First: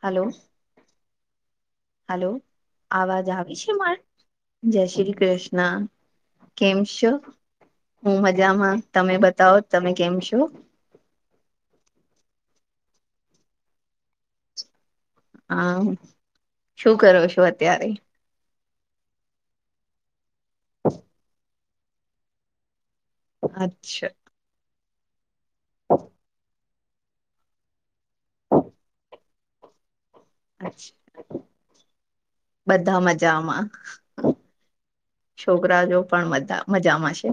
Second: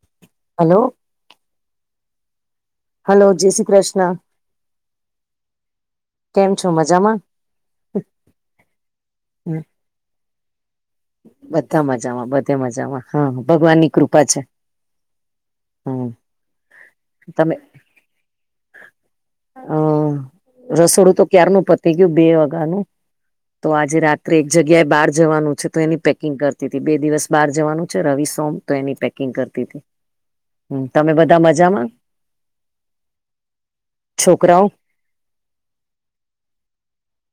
Hello. Hello hello. Hello અવાજ જય આવે શ્રી છે મારે કૃષ્ણ. જય શ્રી કૃષ્ણ કેમ છો હું મજામાં. તમે બતાવો હમ, તમે કેમ [unintelligible] બધા મજામાં બધે મજામાં હા ભગવાનની કૃપા છે. હા હમ શું કરો છો અત્યારે. હમ રસોડું તો ક્યારનું પતી ગયું બે [unintelligible] તો આજે અચ્છા રાત્રે એક જગ્યાએ બહાર જવાનું છે, તો એની પેકિંગ કર. બે દિવસ બહાર જવાનું છે, રવિ સોમ તો એની પેકિંગ કરતી હતી. હમ અચ્છા તમે બધા મજામાં છોકરાઓ. છોકરાજો પણા મજામાંશે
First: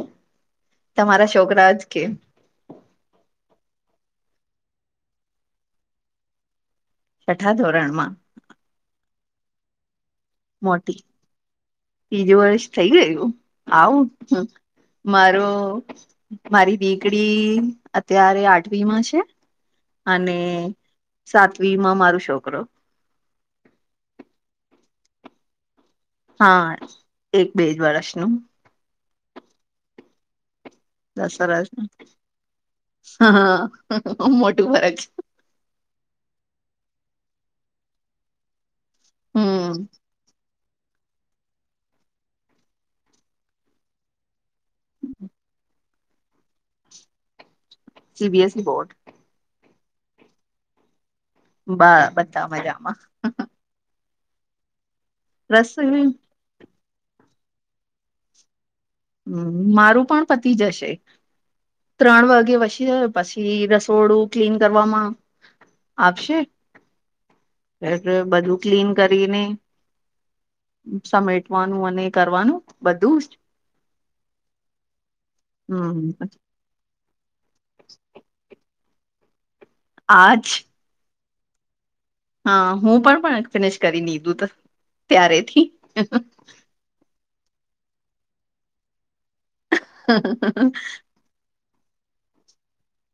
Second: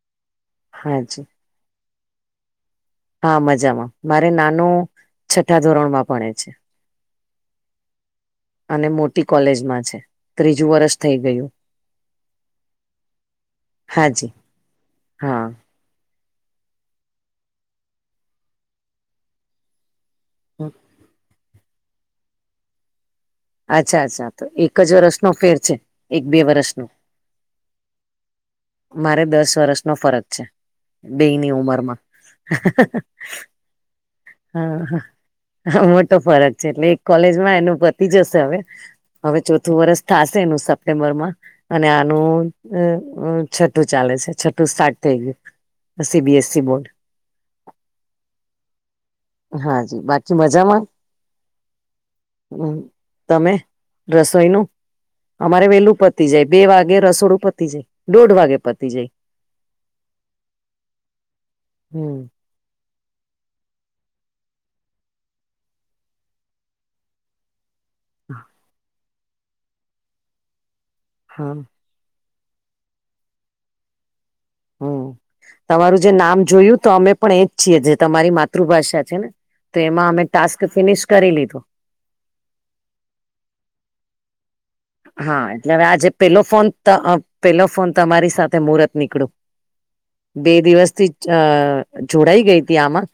હાજી તમારા છોકરાજ કે. હા મજામાં મારે નાનું છઠ્ઠા ધોરણ માં ભણે છે. છઠા ધોરણમાં. અને મોટી કોલેજમાં છે, ત્રીજું વરષ થઈ ગયું. બીજું વર્ષ થઈ ગયું હાજી આવું મારો. હા મારી દીકડી અત્યારે આઠવી માં છે. અને સાતવી માં મારો છોકરો. અચ્છા અચ્છા તો એક જ [unintelligible] ફેર છે. એક બે હા વર્ષનો એક બેજ વર્ષનું. મારે દસ વર્ષ નો ફરક છે. બેની દસરા છે. ઉમરમાં હા મોટું ફરક હા છે હ મોટો ફરક છે, એટલે એક કોલેજમાં એનું પતી જશે હવે હવે હમ ચોથું વર્ષ. થશે એનું સપ્ટેમ્બરમાં અને આનું [unintelligible] ચાલે છે [unintelligible] સ્ટાર્ટ થઈ ગયું સીબીએસસી બોર્ડ. CBS [unintelligible] board. હા જ બાકી મજામાં બા બધા હ મજામાં તમે. રસોઈ નું અમારે બસ વેલું પતી જાય. બે વાગે રસોડું પતી જાય દોઢ વાગે પતી જાય. હમ મારું પણ પતિ જશે હમ ત્રણ વાગે પછી. પછી રસોડું ક્લીન કરવામાં આવશે. એ બધું ક્લીન કરીને. હા સમેટવાનું અને કરવાનું બધું જ. હમ તમારું જે હમ નામ જોયું તો અમે પણ એજ છીએ જે તમારી માતૃભાષા છે ને તો એમાં અમે આજ ટાસ્ક ફિનિશ કરી લીધું હા હું પણ પણ ફિનિશ કરી લીધું હા એટલે હવે આજે પેલો ફોન પેલો ફોન તમારી સાથે મુહૂર્ત નીકળું બે દિવસ થી જોડાઈ ગઈ હતી આમાં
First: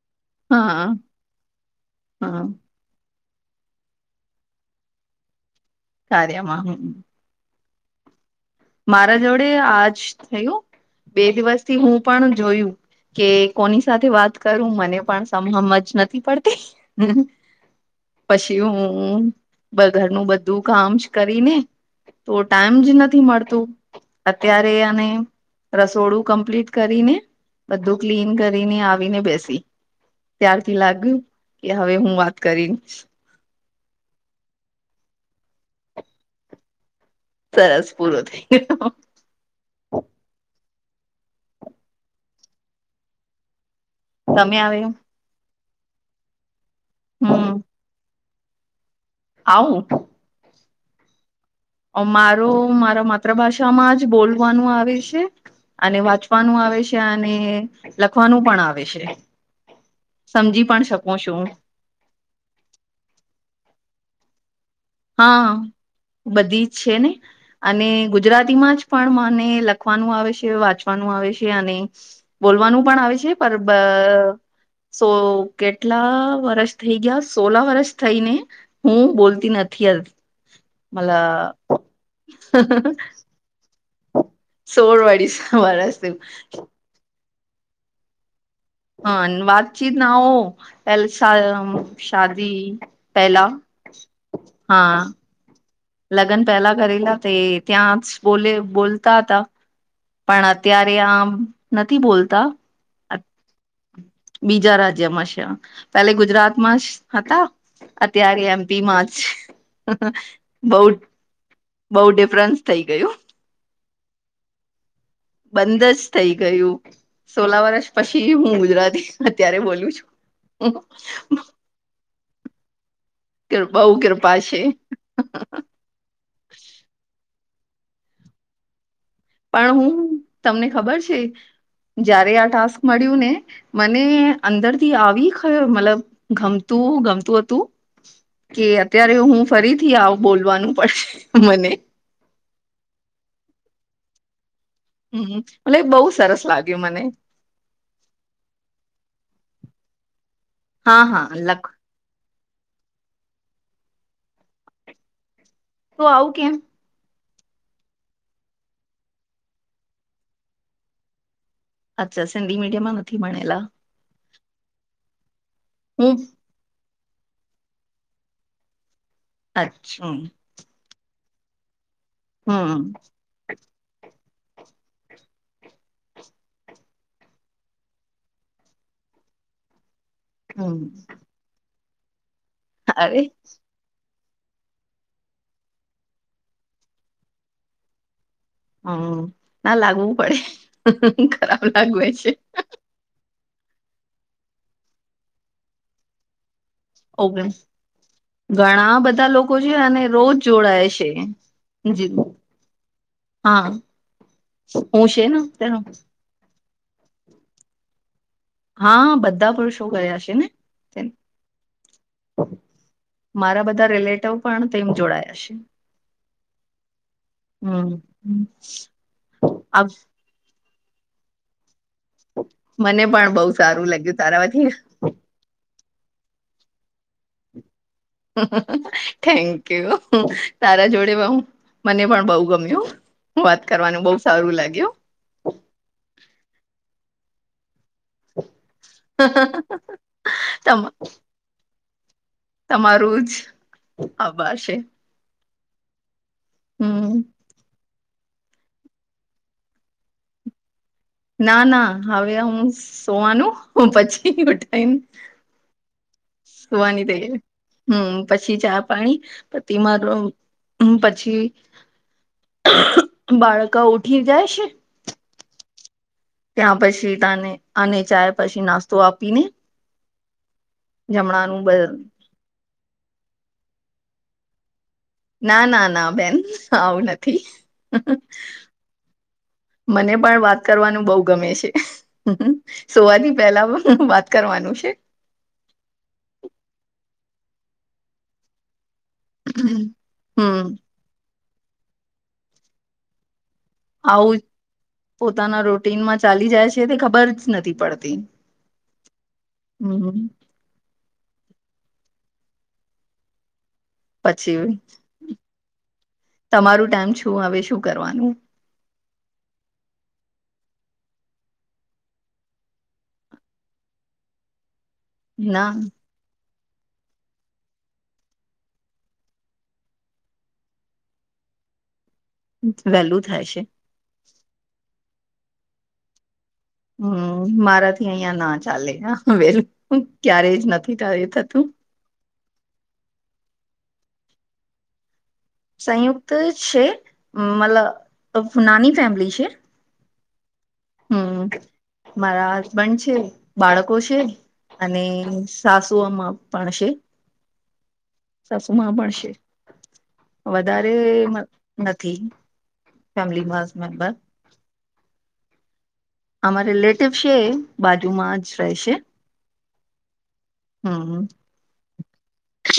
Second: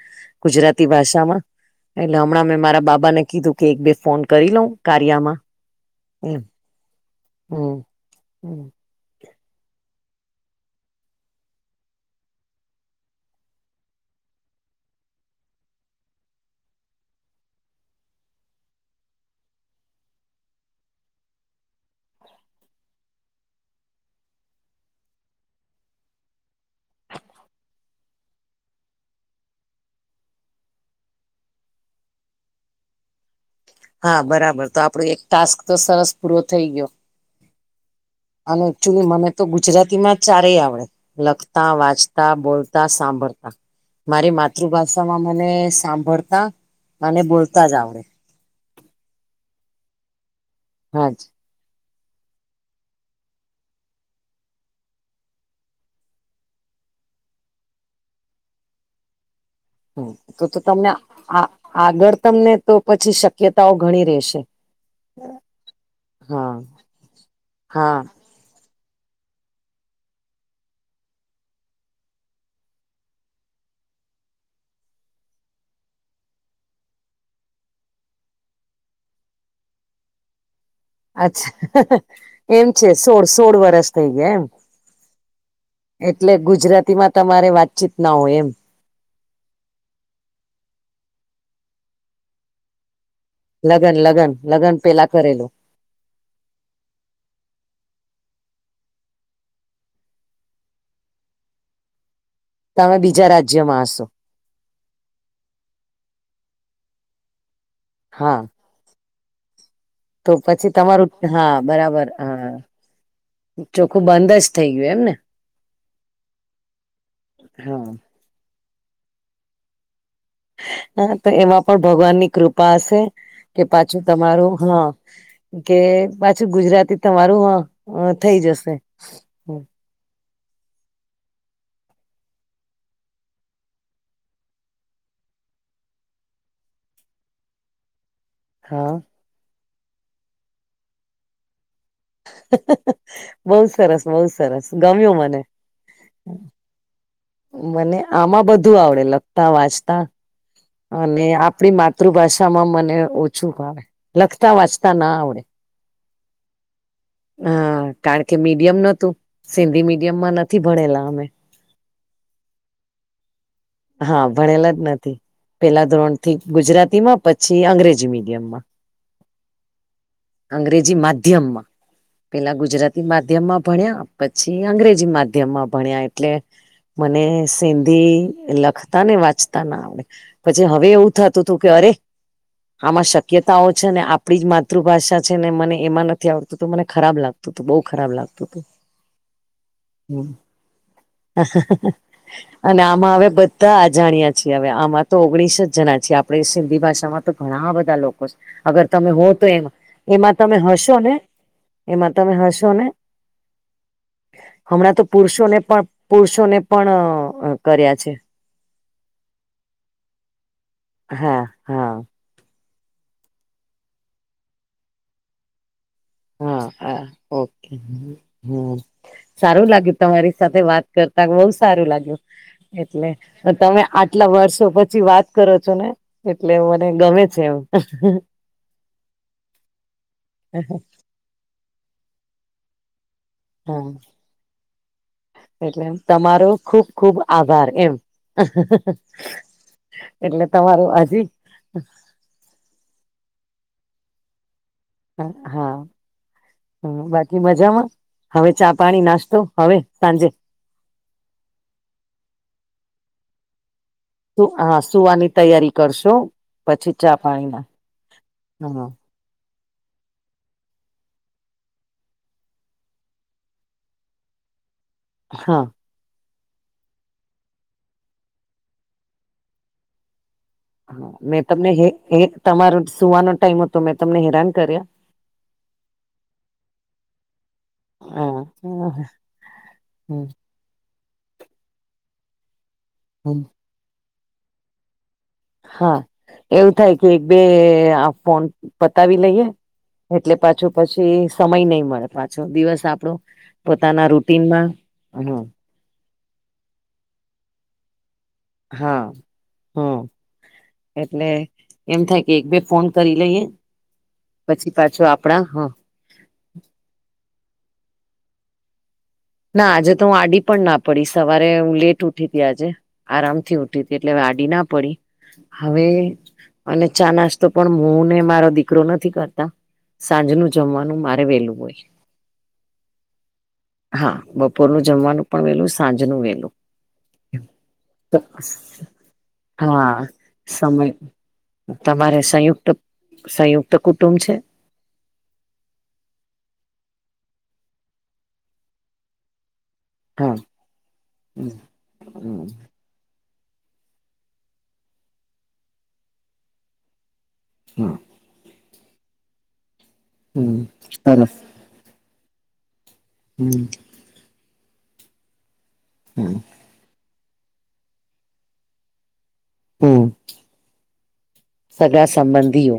હા ગુજરાતી ભાષામાં એટલે હા હમણાં મેં મારા બાબા ને કીધું કે એક બે ફોન કરી લઉ કાર્યમાં કાર્યમાં હ હમ હમ મારા જોડે આજ થયું બે દિવસથી હું પણ જોયું કે કોની સાથે વાત કરું મને પણ સમહમ જ નથી પડતી હ પછી હું ઘરનું બધું કામ કરીને તો ટાઈમ જ નથી મળતો અત્યારે અને રસોડું કમ્પ્લીટ કરીને બધું ક્લીન કરીને આવીને બેસી ત્યારથી લાગ્યું કે હવે હું વાત કરી હા બરાબર તો આપણો એક ટાસ્ક તો સરસ પૂરો થઈ ગયો સરસ પુરવ થ અનેક્ચુઅલી મ તો ગુજરાતી માં ચારેય આવડે લખતા વાંચતા બોલતા સાંભળતા મારી તમે આવે માતૃભાષામાં મને સાંભળતા મને હમ બોલતા જ આવડે આવમું હા જ મારો મારા માતૃભાષામાં જ બોલવાનું આવે છે અને વાંચવાનું આવે છે અને લખવાનું પણ આવે છે હમ. તો તો સમજી પણ તમને શકું છું આ આગળ તમને તો પછી શક્યતાઓ ઘણી રહેશે હા હા બધી જ છે ને અને હા ગુજરા ગુજરાતી માં જ પણ મને લખવાનું આવે છે વાંચવાનું આવે છે અને બોલવાનું પણ આવે છે પર સો કેટલા વરષ થઈ ગયા સોલા વરષ થઈને હું બોલતી નથી મલ અચ્છા એમ છે સોળ સોળ વરસ થઈ ગયા એમ સોળવાડી સમાારા છે એટલે ગુજરાતીમાં તમારે વાતચીત ના હોય એમ હ વાતચીત ના હો પેલસા શાદી પહેલા લગ્ન લગ્ન લગ્ન હા પેલા કરેલું લગ્ન પહેલા કરેલા તે ત્યાં બોલે બોલતા હતા પણ અત્યારે આમ નથી બોલતા તમે બીજા રાજ્યમાં હશો બીજા રાજ્યમાં છે પેલે ગુજરાતમાં હતા હા અત્યારે એમ બી જ તો પછી બઉ તમારું હા બઉ બરાબર હા ડિફરન્સ થઇ ગયું ચોખ્ખું બંધ જ થઇ ગયું એમ ને બંધ જ થઈ ગયું સોલા હા વર્ષ પછી હું ગુજરાતી અત્યારે બોલું છું હા તો એમાં પણ ભગવાન ની કૃપા હશે કે બઉ પાછું કૃપા તમારું છે હા કે પાછું ગુજરાતી તમારું હ થઈ જશે પણ હું તમને ખબર છે જયારે આ ટાસ્ક મળ્યું ને મને અંદરથી આવી મતલબ ગમતું ગમતું હતું કે હા અત્યારે હું ફરીથી આવ બોલવાનું પડશે મને બહુ સરસ, બઉુ સરસ. ગમ્યું હમ, મને મલે બહુ સરસ લાગ્યું મને. મને આમાં બધું આવડે, લખતા વાંચતા હા અને હા લખ આપડી માતા. માતૃભાષામાં મને ઓછું લખતા, વાંચતા ના આવડે. તો આવું કેમ? હ, કારણ કે મીડિયમ નોતું, સિંધી મીડિયમમાં નથી ભણેલા અમે. અચ્છા, સિંધી મીડિયમમાં નથી ભણેલા. હા, ભણેલા જ નથી. પેલા ધોરણ હું થી ગુજરાતી માં, પછી અંગ્રેજી મીડિયમમાં. અચ્છા. અંગ્રેજી માધ્યમમાં, પેલા હમ ગુજરાતી માધ્યમ. માધ્યમમાં ભણ્યા પછી, અંગ્રેજી માધ્યમ માં ભણ્યા એટલે. મને સિંધી લખતા ને વાંચતા ના આવડે, પછી હમ હવે એવું થતું હતું કે અરે આમાં અરે શક્યતાઓ છે. ને, આપણી જ માતૃભાષા છે ને, મને એમાં નથી આવડતું તો મને ખરાબ લાગતું, તો બહુ ખરાબ લાગતું. હમ, ના લાગવું હતું પડે, ખરાબ લાગવે છે‌. અને આમાં હવે બધા અજાણ્યા છીએ, હવે આમાં તો ઓગણીસ જણા છીએ આપણેે. આ ભાષામાં તો ઓકે ઘણા બધા લોકો છે, અગર ઘણા તમે બધા હો તો લોકો એ છે અને એમાં રોજ તમે જોડાય હશો છે ને? જી એમાં તમે હશો ને? હા. હમણાં તો હું છે ને પુરુષોને તેનો પણ, પુરુષોને પણ કર્યા છે. હા, બધા પુરુષો ગયા છે ને? તેમ. હા, હા. મારા બધા રિલેટિવ પણ તેમ જોડાયા છે. હા, હા, ઓકે. હમ હ, સારું આ લાગ્યું તમારી સાથે વાત કર. બહુ સારું લાગ્યું, મને એટલે પણ બહુ તમે સારું લાગ્યું આટલા વર્ષો તારાથી પછી વાત. કરો છો, ને એટલે મને ગમે છે, એમ. થેન્ક યુ, તારા જોડે. મને પણ બઉ ગમ્યું, વાત હા કરવાનું બહુ સારું લાગ્યું. એટલે તમારો ખુબ ખુબ આભાર એમ. એટલે તમ તમારું હજી તમારું જ આભાર છે. હા, હમ બાકી મજામાં. હવે ચા, પાણી, નાસ્તો હવે સાંજે. ના, ના, હવે હું સુવાનું પછી. હા, ઉઠાઈને સુવાની તૈયારી કરશો. પછી સુવાની ચા તૈયારી, પાણીના હું પછી ચા- હા પાણી. પતિમારો, પછી બાળકો ઉઠી જાય છે? હા. ત્યાં પછી તને અને ચાય, પછી નાસ્તો આપીને. હા, મેં જમણાનું તમને બ તમારો સુવાનો ટાઈમ હતો, મેં તમને હૈરાન કર્યા. ના, ના, ના, બેન આવું નથી. હા મને હમ પણ વાત કરવાનું બહુ ગમે છે, સૂવાથી હમ પહેલા પણ વાત કરવાનું છે. હા, એવું થાય કે એક-બે આ ફોન પતાવી લઈએ. એટલે હમ પાછું પછી સમય નહીં મળે, પાછો દિવસ આપણો પોતાના રૂટીનમાં હ. ચીનમાં ચાલી જાય છે, તે ખબર જ નથી પડતી. હા, હ. હમ એટલે એમ થાય કે એક બે ફોન કરી લઈએ. પછી પાછો આપડા હ તમારું ટાઈમ શું હવે શું કરવાનું, ના આજે તો હું આડી પણ ના પડી સવારે હું લેટ ઉઠી હતી આજે, આરામથી ઉઠી હતી, એટલે વાડી ના પડી ના હવે જ અને ચા-નાસ્તો પણ હું ને મારો દીકરો નથી કરતા, સાંજ નું જમવાનું મારે વેલું હોય, વેલું થાય છે, હા બપોરનું જમવાનું પણ વેલું સાંજ ન વેલું. હું મારાથી અહિયાં યા ના ચાલે હા લેવું હા ક્યારેય જ સમય નથી થતું, તમારે સંયુક્ત સંયુક્ત કુટુંબ છે, સંયુક્ત છે, મતલબ નાની ફેમિલી છે, હા હું હમ હમ મારા, હસબન્ડ છે, બાળકો છે, અને સાસુઓમાં પણ છે. હું. ચશ્મા માં પણ છે, વધારે સરસ નથી. ફેમિલી હમ બસ મેમ્બર, હું. અમારે રિલેટિવ છે, બાજુમાં જ રહેશે. હું. હમ સંબંધીઓ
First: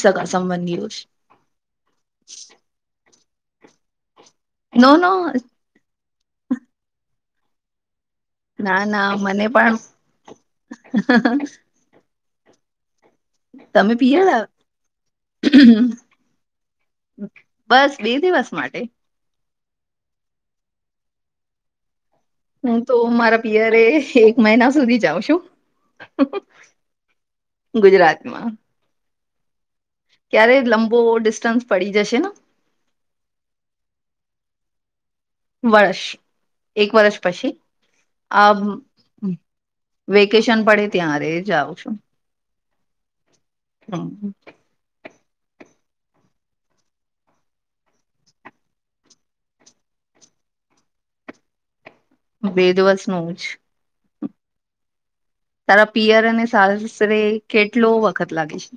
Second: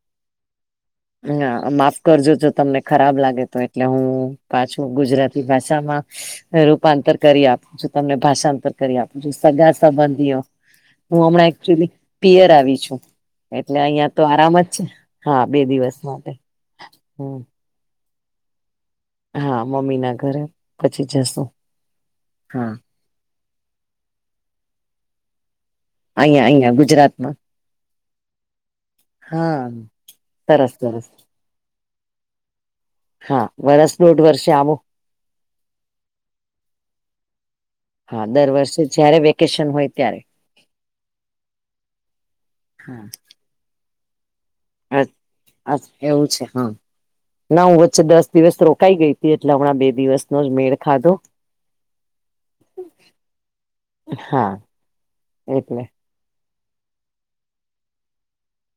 સગા સંબંધીઓ છે. ના માફ કરજો જો તમને ખરાબ લાગે તો એટલે હું પાછું નો નો ગુજરાતી ભાષા રૂપાંતર કરી આપે તમને ભાષાંતર ના કરી ના આપું છું મને સગા પણ સંબંધીઓ હું હમણાં એકચુલી પિયર આવી છું, એટલે તમે અહિયાં તો પિયર આરામ જ છે, હા બે દિવસ માટે હમ બસ બે દિવસ માટે? હા મમ્મી ના ઘરે પછી જશુ. હું તો મારા પિયરે એક મહિના સુધી જાઉં છું. અહીંયા અહંરુ ગુજરાતમાં ગુજરાતમાં હા ક્યારે સરસ લંબો સરસ ડિસ્ટન્સ પડી જશે ને હા વરસ દોઢ વર્ષ આવુ. વર્ષ એક વર્ષ પછી. હા દર આ વર્ષે જયારે વેકેશન હોય ત્યારે વેકેશન પડે ત્યારે જાઉં છું. [unintelligible] હમ. અ અછ એવું છે, હા ના હું વચ્ચે દસ દિવસ રોકાઈ ગઈ હતી એટલે હમણાં બે દિવસનો જ મેળ ખાધો [unintelligible] બે દિવસ નુ જ. હા. એટલે તારા પિયર અને સાસરે કેટલો વખત લાગે છે.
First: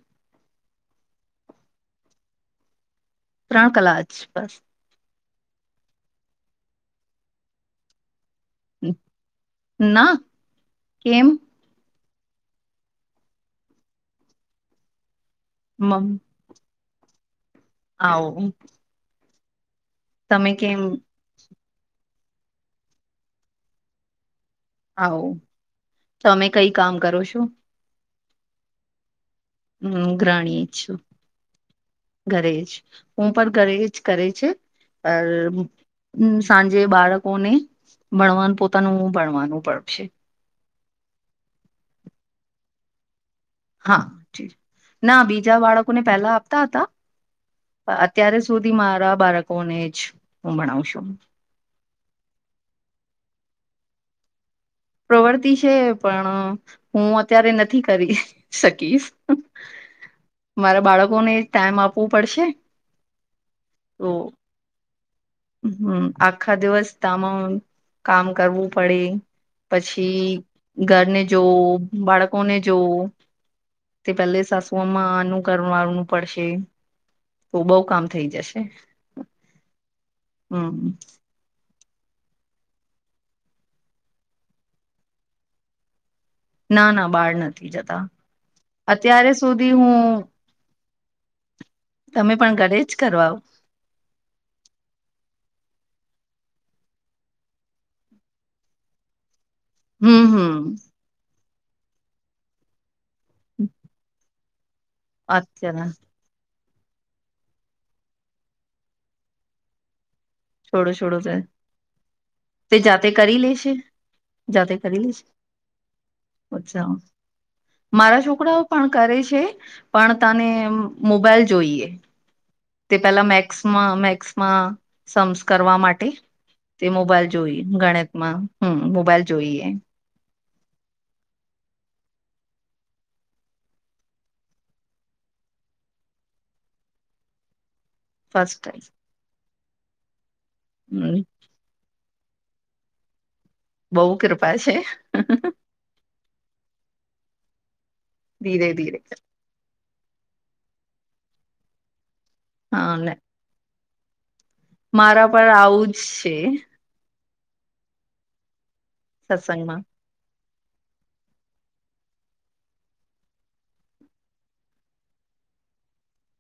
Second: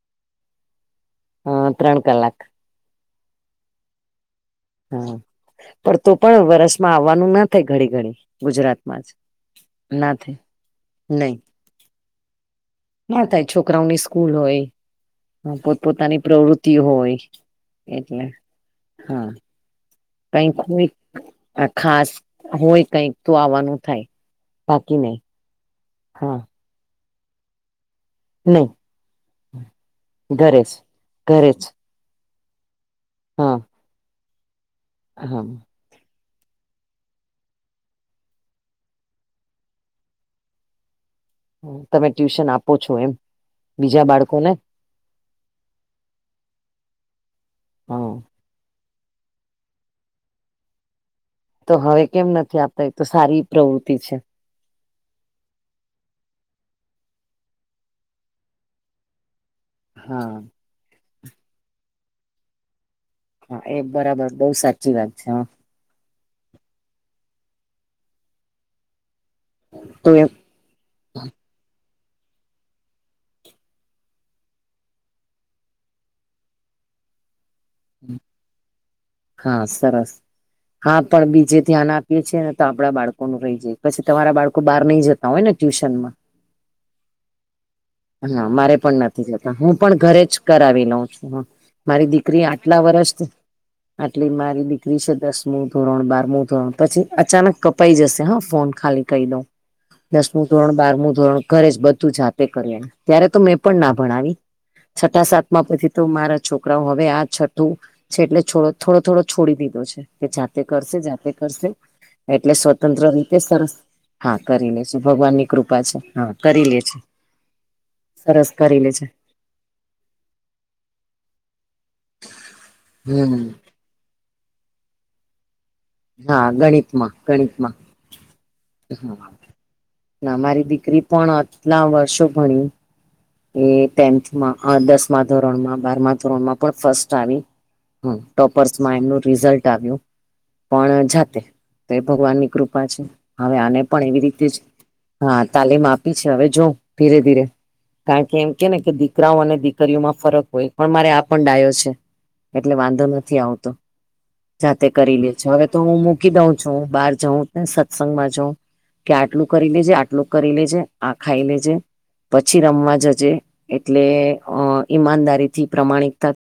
હ ત્રણ કલાક. ત્રણ કલા જ બસ. હા પણ તો પણ વરસમાં આવવાનું ના થાય ઘડી ઘડી ગુજરાતમાં જ ના થ કેમ નહી ના થાય છોકરાઓની સ્કૂલ હોય પોત મમ પોતાની પ્રવૃતિ હોય એટલે આવો હા. તમે કઈક કેમ હોય ખાસ હોય કઈક તો આવવાનું થાય. બાકી નહી. આવો હા તમે કઈ કામ કરો છો? નહી હમ ગ્રણી ઘરેજ જ છું, ઘરે જ. ઘરે જ હું પણ હા ઘરે જ કરે છે, અ હા હમ સાંજે બાળકોને ભણવાનું પોતાનું ભણવાનું પડશે તમે ટ્યુશન આપો છો એમ? હા, બીજા બાળકોને ના બીજા બાળકોને પેલા આપતા હતા. હા અત્યાર સુધી મારા બાળકોને જ હું ભણાવશું તો હવે કેમ નથી આપતા એ તો સારી પ્રવૃત્તિ છે. પ્રવર્તી છે, પણ હું અત્યારે નથી કરી શકીશ. હા. મારા બાળકોને ટાઈમ આપવું પડશે. હા એ તો બરાબર બઉુ સાચી વાત છે, હા હમ આખા દિવસ તામાં કામ કરવું પડે તો એ પછી ઘરને જોવું બાળકોને જોવું. તે પેલે સાસુઓમાં અનુંકર વાનું પડશે તો બઉ કામ થઈ જશે હા સરસ હમ હા પણ બીજે ધ્યાન આ પીએ છે ને તો આપડા બાળકો નું રહી જાય પછી તમારા બાળકો બહાર નઈ જતા હોય ને ટ્યુશન માં ના ના બહાર નથી જતા. હા મારે પણ નથી અત્યારે જતા સુધી હું પણ ઘરે જ કરાવી લઉં છું. મારી તમે દીકરી પણ ઘરે આટલા જ વર્ષ કરવાઓ આટલી મારી દીકરી છે, દસમું ધોરણ બારમું ધોરણ પછી અચાનક કપાઈ જશે હા ફોન ખાલી કહી દઉ હમ દસમું ધોરણ હમ બારમું ધોરણ ઘરે જ બધું જાતે કરી ત્યારે તો મેં પણ ના ભણાવી છઠ્ઠા સાતમાં અચ્છા પછી તો મારા છોકરાઓ હવે આ છઠ્ઠું છે એટલે છોડો થોડો થોડો છોડી દીધો છે કે જાતે છોડો કરશે છોડો જાતે તો કરશે એટલે તે સ્વતંત્ર જાતે કરી રીતે સરસ લેશે હા કરી જાતે લે છે લેશે ભગવાન ની કૃપા છે હા કરી લે અચ્છા છે મારા સરસ છોકરાઓ કરી પણ લે કરે છે પણ તને મોબાઈલ જોઈએ તે પેલા હમ મેક્સમાં મેક્સમાં સંસ્ કરવા માટે હા તે ગણિતમાં મોબાઈલ જોઈએ ગણિતમાં ગણિતમાં હમ મોબાઈલ જોઈએ ના મારી દીકરી પણ આટલા વર્ષો ભણી એ ટેન્થમાં દસમા ધોરણમાં બારમા ધોરણ માં પણ ફસ્ટ આવી હ ફર્સ્ટ ટોપર્સમાં એમનું રિઝલ્ટ આવ્યું પણ હમ જાતે તો એ ભગવાન ની કૃપા છે હવે આને બહુ પણ એવી રીતે કૃપા જ છે હા તાલીમ આપ પીછ હવે જો ધીરે ધીરે કારણ કે એમ કે ધીરે ને કે ધીરે દીકરાઓ અનેીરા માં ફરક હોય પણ મારે આ પણ ડાયો છે એટલે વાંધો હા નથી આવતો જાતે કરી મારા લે પર છે હવે તો આવું હું જ મૂકી દઉં છું બહાર જાઉં સત્સંગમાં જાઉં કે છે આટલું કરી સત્સંગમાં લેજે આટલું કરી લેજે આ ખાઈ લેજે પછી રમવા જજે એટલે અ ઈમાનદારીથી પ્રામાણિકતા